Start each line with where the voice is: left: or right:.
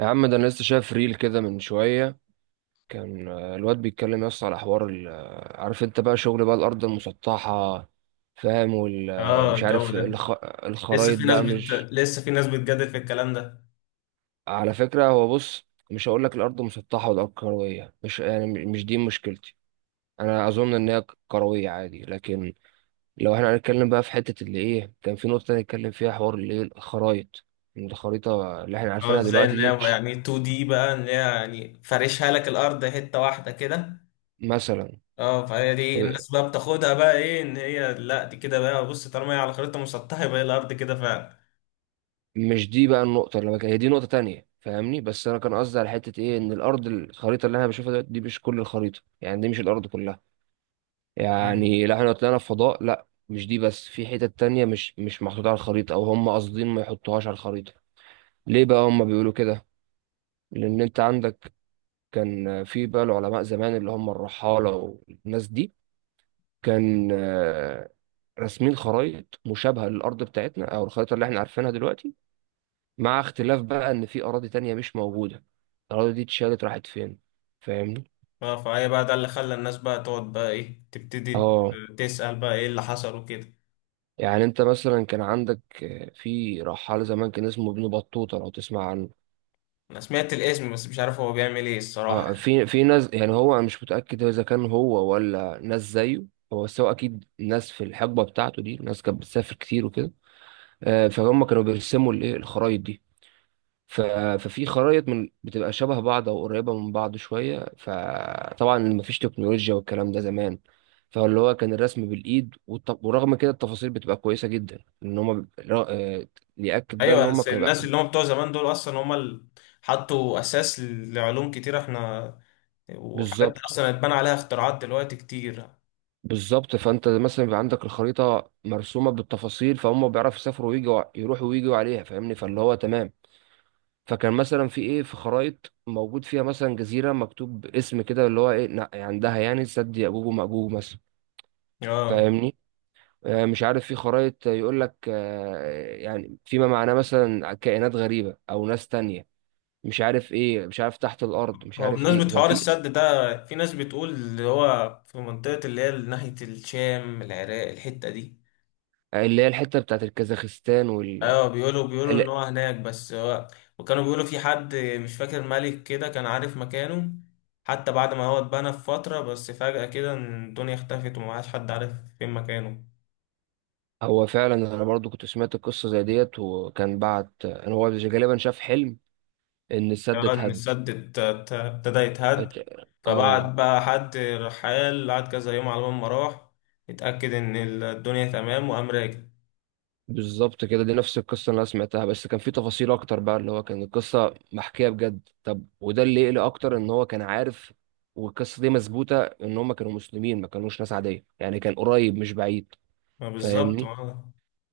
right: يا عم، ده انا لسه شايف ريل كده من شويه. كان الواد بيتكلم يس على حوار عارف انت بقى، شغل بقى الارض المسطحه، فاهم؟ وال
left: اه
right: مش
left: الجو
right: عارف
left: ده. لسه
right: الخرايط
left: في ناس
right: بقى مش.
left: بتجادل في الكلام ده.
right: على فكره، هو بص، مش هقول لك الارض مسطحه والارض كرويه، مش يعني مش دي مشكلتي. انا اظن ان هي كرويه عادي، لكن لو احنا هنتكلم بقى في حته اللي ايه، كان في نقطه نتكلم فيها حوار اللي ايه الخرايط. إن الخريطه اللي احنا
left: اه،
right: عارفينها
left: ازاي
right: دلوقتي
left: ان
right: دي
left: هي
right: مش،
left: يعني 2 دي بقى، ان هي يعني فارشها لك الارض حته واحده كده.
right: مثلا.
left: اه، فهي دي الناس بقى بتاخدها بقى ايه، ان هي لا دي كده، بقى بص طالما هي على خريطه مسطحه يبقى هي الارض كده فعلا.
right: مش دي بقى النقطة اللي هي دي نقطة تانية، فاهمني؟ بس أنا كان قصدي على حتة إيه، إن الأرض، الخريطة اللي أنا بشوفها دلوقتي دي مش كل الخريطة، يعني دي مش الأرض كلها.
left: مم.
right: يعني لو إحنا لو طلعنا في فضاء، لأ مش دي بس، في حتت تانية مش محطوطة على الخريطة، أو هم قاصدين ما يحطوهاش على الخريطة. ليه بقى هم بيقولوا كده؟ لأن أنت عندك، كان في بقى العلماء زمان اللي هم الرحالة والناس دي، كان راسمين خرايط مشابهة للأرض بتاعتنا، أو الخريطة اللي إحنا عارفينها دلوقتي، مع اختلاف بقى ان في اراضي تانية مش موجودة. الاراضي دي اتشالت راحت فين؟ فاهمني.
left: اه فهي بقى ده اللي خلى الناس بقى تقعد بقى ايه، تبتدي
right: اه.
left: تسأل بقى ايه اللي حصل وكده.
right: يعني انت مثلا كان عندك في رحال زمان كان اسمه ابن بطوطة، لو تسمع عنه.
left: انا سمعت الاسم بس مش عارف هو بيعمل ايه
right: اه.
left: الصراحه.
right: في ناس، يعني هو، انا مش متأكد اذا كان هو ولا ناس زيه. هو، بس هو اكيد ناس في الحقبة بتاعته دي ناس كانت بتسافر كتير وكده. فهم كانوا بيرسموا الايه الخرايط دي. ف... ففي خرايط من بتبقى شبه بعض او قريبه من بعض شويه، فطبعا مفيش تكنولوجيا والكلام ده زمان. فاللي هو كان الرسم بالايد ورغم كده التفاصيل بتبقى كويسه جدا، ان هم ب... را- آه، ياكد ده ان
left: ايوه،
right: هم
left: بس
right: كانوا
left: الناس اللي هم بتوع زمان دول اصلا هم اللي حطوا اساس لعلوم كتير احنا، وحاجات
right: بالظبط.
left: اصلا اتبنى عليها اختراعات دلوقتي كتير.
right: بالظبط. فانت مثلا بيبقى عندك الخريطه مرسومه بالتفاصيل، فهم بيعرفوا يسافروا ويجوا يروحوا ويجوا عليها، فاهمني، فاللي هو تمام. فكان مثلا في ايه، في خرايط موجود فيها مثلا جزيره مكتوب اسم كده، اللي هو ايه عندها، يعني سد يأجوج ومأجوج مثلا،
left: اه،
right: فاهمني. مش عارف، في خرائط يقول لك يعني فيما معناه مثلا كائنات غريبة أو ناس تانية، مش عارف إيه، مش عارف تحت الأرض، مش
left: هو
right: عارف إيه
left: بمناسبة
right: كان
left: حوار
right: في.
left: السد ده، في ناس بتقول اللي هو في منطقة اللي هي ناحية الشام العراق الحتة دي.
right: اللي هي الحتة بتاعت الكازاخستان وال،
left: ايوه بيقولوا، بيقولوا ان هو
right: لا،
left: هناك، بس هو وكانوا بيقولوا في حد مش فاكر ملك كده كان عارف مكانه. حتى بعد ما هو اتبنى في فترة، بس فجأة كده الدنيا اختفت ومبقاش حد عارف فين مكانه.
right: هو فعلا أنا برضو كنت سمعت القصة زي ديت، وكان بعت أنا هو غالبا شاف حلم إن السد
left: اه ان
right: اتهد.
left: السد ابتدى يتهد.
right: ات- آه
left: فبعد بقى حد رحال قعد كذا يوم على ما راح اتأكد ان الدنيا تمام وقام راجع.
right: بالظبط كده، دي نفس القصة اللي أنا سمعتها، بس كان في تفاصيل أكتر بقى، اللي هو كان القصة محكية بجد. طب، وده اللي يقلق أكتر إن هو كان عارف. والقصة دي مثبوتة إن هما كانوا مسلمين، ما كانوش ناس عادية، يعني كان قريب مش بعيد،
left: ما بالظبط
right: فاهمني.
left: اه.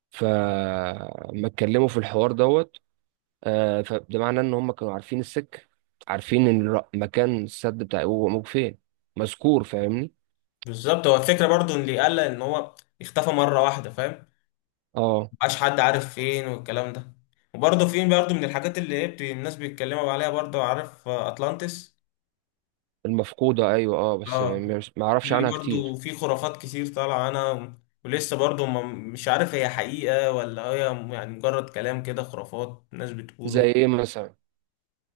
right: فما اتكلموا في الحوار دوت. فده معناه إن هما كانوا عارفين السك، عارفين إن مكان السد بتاع هو موجود فين، مذكور، فاهمني.
left: بالظبط، هو الفكرة برضو ان اللي قلق ان هو اختفى مرة واحدة، فاهم.
right: اه.
left: مبقاش حد عارف فين والكلام ده. وبرضه في برضه من الحاجات اللي ايه الناس بيتكلموا عليها برضه، عارف أطلانتس.
right: المفقودة، أيوه، اه، بس
left: اه،
right: ما أعرفش
left: في
right: عنها
left: برضو
right: كتير.
left: في خرافات كتير طالعة. انا ولسه برضو ما مش عارف هي حقيقة ولا هي يعني مجرد كلام كده، خرافات ناس
right: زي
left: بتقوله.
right: إيه مثلا؟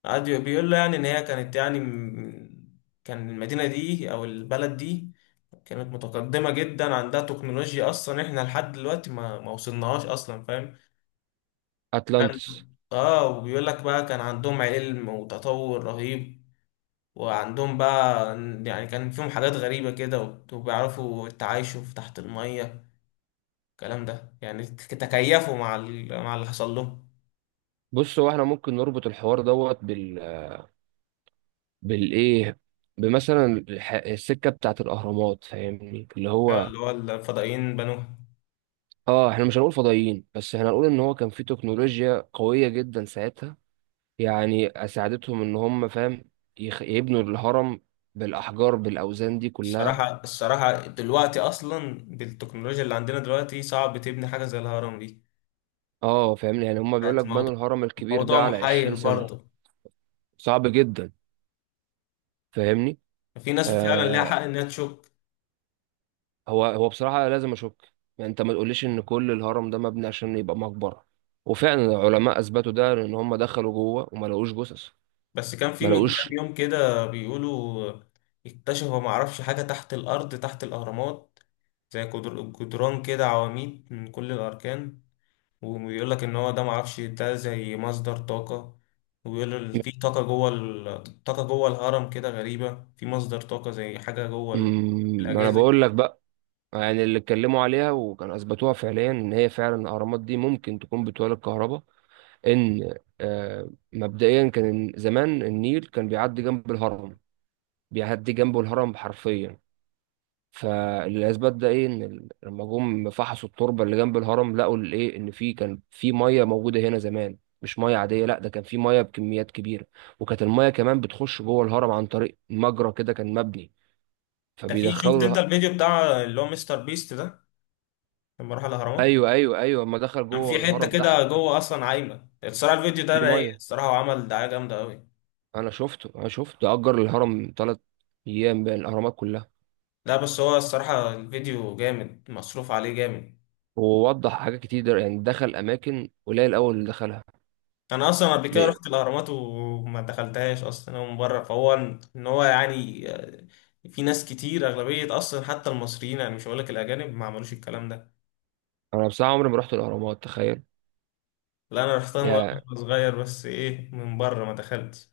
left: قعد بيقول له يعني ان هي كانت يعني كان المدينة دي او البلد دي كانت متقدمة جدا، عندها تكنولوجيا اصلا احنا لحد دلوقتي ما وصلناهاش اصلا، فاهم. كان-
right: أتلانتس.
left: اه، وبيقول لك بقى كان عندهم علم وتطور رهيب، وعندهم بقى يعني كان فيهم حاجات غريبة كده وبيعرفوا التعايشوا في تحت المية. الكلام ده يعني تكيفوا مع مع اللي حصل لهم.
right: بص، هو احنا ممكن نربط الحوار دوت بال، بالايه بمثلا السكه بتاعت الاهرامات، فاهمني، اللي هو.
left: اللي هو الفضائيين بنوها.
right: اه، احنا مش هنقول فضائيين، بس احنا هنقول ان هو كان في تكنولوجيا قويه جدا ساعتها، يعني اساعدتهم ان هم، فاهم، يبنوا الهرم بالاحجار بالاوزان دي كلها.
left: الصراحة، الصراحة دلوقتي أصلا بالتكنولوجيا اللي عندنا دلوقتي صعب تبني حاجة زي الهرم دي.
right: اه، فاهمني، يعني هم بيقول لك
left: بقت
right: بنوا
left: موضوع،
right: الهرم الكبير
left: موضوع
right: ده على
left: محير
right: 20 سنه.
left: برضه.
right: صعب جدا، فاهمني.
left: في ناس فعلا ليها
right: آه،
left: حق إنها تشك.
right: هو بصراحة لازم أشك، يعني أنت ما تقوليش إن كل الهرم ده مبني عشان يبقى مقبرة، وفعلا العلماء أثبتوا ده، لأن هم دخلوا جوه وما لقوش جثث.
left: بس كان في
right: ما
left: من كام
right: لقوش.
left: يوم كده بيقولوا اكتشفوا معرفش حاجة تحت الأرض تحت الأهرامات، زي جدران كده، عواميد من كل الأركان. وبيقول لك إن هو ده معرفش ده زي مصدر طاقة. وبيقول في طاقة جوه طاقة جوه الهرم كده غريبة، في مصدر طاقة زي حاجة جوه
right: ما أنا
left: الأجهزة.
right: بقول لك بقى، يعني اللي اتكلموا عليها وكانوا أثبتوها فعليا إن هي فعلا الأهرامات دي ممكن تكون بتولد كهرباء. إن مبدئيا كان زمان النيل كان بيعدي جنب الهرم، بيعدي جنبه الهرم حرفيا. فالاسباب ده ايه، ان لما جم فحصوا التربه اللي جنب الهرم، لقوا الايه، ان في كان في ميه موجوده هنا زمان، مش ميه عاديه، لا ده كان في ميه بكميات كبيره. وكانت الميه كمان بتخش جوه الهرم عن طريق مجرى كده كان مبني،
left: ده في، شفت
right: فبيدخلوا
left: أنت الفيديو بتاع اللي هو مستر بيست ده لما راح الأهرامات؟
right: ايوه، ايوه، ايوه، اما دخل
left: كان
right: جوه
left: في حتة
right: الهرم تحت،
left: كده جوه أصلا عايمة. الصراحة الفيديو ده
right: في
left: رايق
right: ميه.
left: الصراحة، وعمل دعاية جامدة أوي.
right: انا شفته اجر الهرم 3 ايام بين الاهرامات كلها.
left: لا بس هو الصراحة الفيديو جامد، مصروف عليه جامد.
right: ووضح حاجات كتير، يعني دخل اماكن قليل الاول اللي دخلها.
left: أنا أصلا قبل كده
right: ليه؟
left: رحت الأهرامات وما دخلتهاش أصلا، هو من بره. فهو إن هو يعني في ناس كتير أغلبية أصلا حتى المصريين، يعني مش هقولك الأجانب ما عملوش الكلام ده.
right: انا بصراحه عمري ما رحت الاهرامات، تخيل.
left: لا أنا رحتها مرة وأنا صغير، بس إيه من بره ما دخلتش.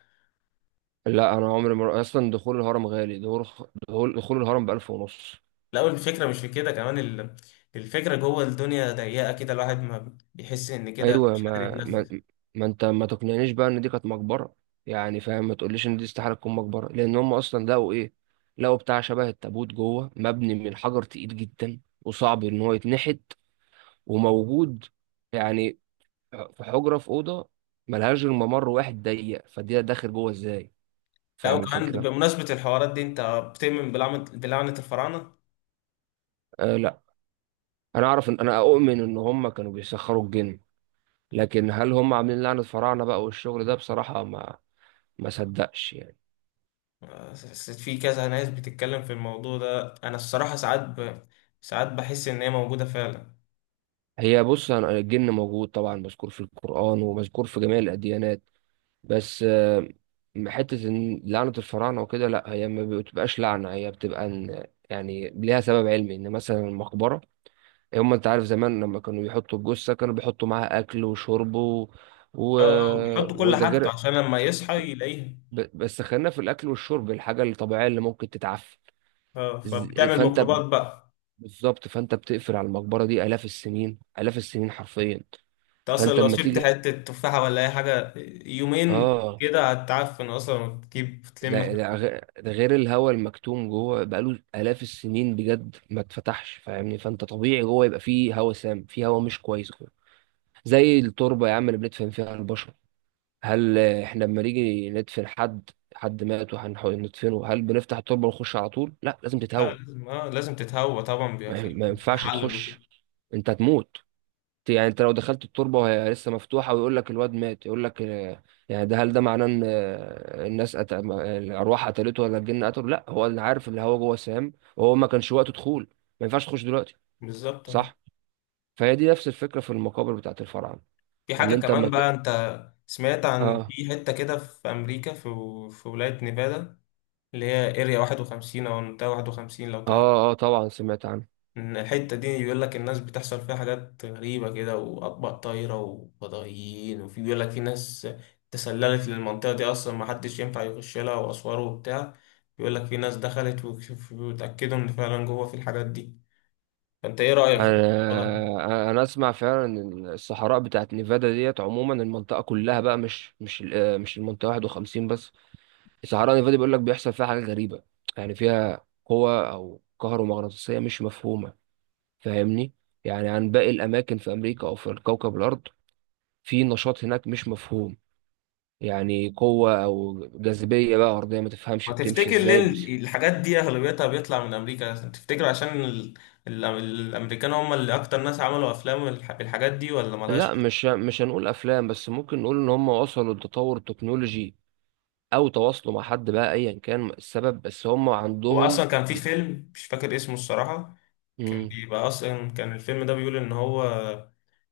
right: لا، انا عمري ما، اصلا دخول الهرم غالي. دخول الهرم ب1500.
left: لا والفكرة مش في كده كمان الفكرة جوه الدنيا ضيقة كده، الواحد ما بيحس إن كده
right: ايوه.
left: مش قادر
right: ما ما
left: يتنفس.
right: ما انت ما تقنعنيش بقى ان دي كانت مقبره، يعني فاهم، ما تقوليش ان دي استحاله تكون مقبره، لان هم اصلا لقوا ايه، لقوا بتاع شبه التابوت جوه مبني من حجر تقيل جدا وصعب ان هو يتنحت، وموجود يعني في حجره، في اوضه ملهاش غير ممر واحد ضيق، فدي داخل جوه ازاي؟
left: لا
right: فاهم
left: وكمان
right: الفكره؟
left: بمناسبة الحوارات دي، أنت بتؤمن بلعنة، بلعنة الفراعنة؟
right: لا، انا اعرف ان انا اؤمن ان هم كانوا بيسخروا الجن، لكن هل هم عاملين لعنة فراعنة بقى والشغل ده، بصراحة، ما صدقش يعني.
left: حسيت في كذا ناس بتتكلم في الموضوع ده، انا الصراحة ساعات ب... ساعات بحس ان هي موجودة فعلا.
right: هي بص، الجن موجود طبعا، مذكور في القرآن ومذكور في جميع الأديانات، بس حتة إن لعنة الفراعنة وكده لا، هي ما بتبقاش لعنة، هي بتبقى إن يعني ليها سبب علمي، إن مثلا المقبرة، إيه، هم أنت عارف، زمان لما كانوا بيحطوا الجثة كانوا بيحطوا معاها أكل وشرب و...
left: اه اه، بيحط كل
right: وده
left: حاجته
right: غير.
left: عشان لما يصحى يلاقيها.
right: بس خلينا في الاكل والشرب الحاجه الطبيعيه اللي ممكن تتعفن.
left: اه فبتعمل
right: فانت،
left: ميكروبات بقى.
right: بالظبط، فانت بتقفل على المقبره دي الاف السنين، الاف السنين حرفيا،
left: انت اصلا
right: فانت
left: لو
right: اما
left: شلت
right: تيجي.
left: حتة تفاحة ولا اي حاجة يومين
right: اه،
left: كده هتعفن اصلا وتجيب تلم حاجة.
right: ده غير الهواء المكتوم جوه بقاله الاف السنين بجد ما اتفتحش، فاهمني، فانت طبيعي جوه يبقى فيه هواء سام، فيه هواء مش كويس جوه، زي التربه يا عم اللي بندفن فيها البشر. هل احنا لما نيجي ندفن حد مات وهنحاول ندفنه، هل بنفتح التربه ونخش على طول؟ لا، لازم
left: لا،
right: تتهوى.
left: لازم، اه لازم تتهوى طبعا، بيبقى
right: ما
left: في
right: ما ينفعش
left: تحلل وكده.
right: تخش، انت هتموت. يعني انت لو دخلت التربه وهي لسه مفتوحه ويقول لك الواد مات، يقول لك يعني ده، هل ده معناه ان الناس أت... ما- الارواح قتلته ولا الجن قتله؟ لا، هو اللي عارف، اللي هو جوه سام وهو ما كانش وقته دخول، ما ينفعش تخش دلوقتي.
left: بالظبط اه.
right: صح. فهي دي نفس الفكره في المقابر بتاعت الفراعنه،
left: في
right: ان
left: حاجة
right: انت ما
left: كمان
right: ت...
left: بقى، انت سمعت عن
right: اه،
left: في حتة كده في امريكا، في في ولاية نيفادا اللي هي اريا 51 او منطقة 51 لو
right: اه،
left: تعرف.
right: اه، طبعا سمعت عنه.
left: إن الحتة دي بيقول لك الناس بتحصل فيها حاجات غريبة كده، وأطباق طايرة وفضائيين، وفي بيقول لك في ناس تسللت للمنطقة دي أصلا محدش ينفع يخش لها، وأسوار وبتاع. بيقول لك في ناس دخلت وتأكدوا إن فعلا جوه في الحاجات دي. فأنت إيه رأيك في
right: انا
left: الموضوع ده؟
right: آه، انا اسمع فعلا ان الصحراء بتاعت نيفادا ديت، عموما المنطقه كلها بقى، مش مش المنطقه 51 بس. الصحراء النفاذي بيقول لك بيحصل فيها حاجات غريبة، يعني فيها قوة أو كهرومغناطيسية مش مفهومة، فاهمني، يعني عن باقي الأماكن في أمريكا أو في الكوكب الأرض، في نشاط هناك مش مفهوم، يعني قوة أو جاذبية بقى أرضية ما تفهمش
left: ما
right: بتمشي
left: تفتكر ليه
right: إزاي، بس.
left: الحاجات دي أغلبيتها بيطلع من أمريكا؟ تفتكر عشان الأمريكان هم اللي أكتر ناس عملوا أفلام بالحاجات دي، ولا ملهاش؟
right: لا، مش هنقول أفلام، بس ممكن نقول إن هم وصلوا لتطور التكنولوجي أو تواصلوا مع حد بقى، أيا كان السبب، بس هم
left: هو
right: عندهم.
left: اصلا كان في فيلم مش فاكر اسمه الصراحه، كان
right: مم،
left: بيبقى اصلا كان الفيلم ده بيقول ان هو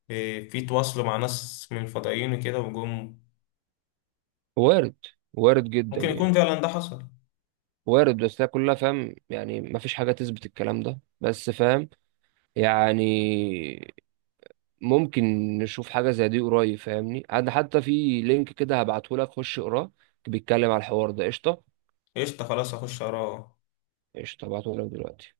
left: في تواصلوا مع ناس من الفضائيين وكده وجم.
right: وارد، وارد جدا
left: ممكن يكون
right: يعني،
left: فعلا ده حصل.
right: وارد بس هي كلها، فاهم يعني، مفيش حاجة تثبت الكلام ده، بس فاهم يعني ممكن نشوف حاجة زي دي قريب، فاهمني، عاد حتى في لينك كده هبعته لك، خش اقراه، بيتكلم على الحوار ده. قشطة.
left: قشطه، خلاص هخش اقراه.
right: قشطة، هبعته لك دلوقتي.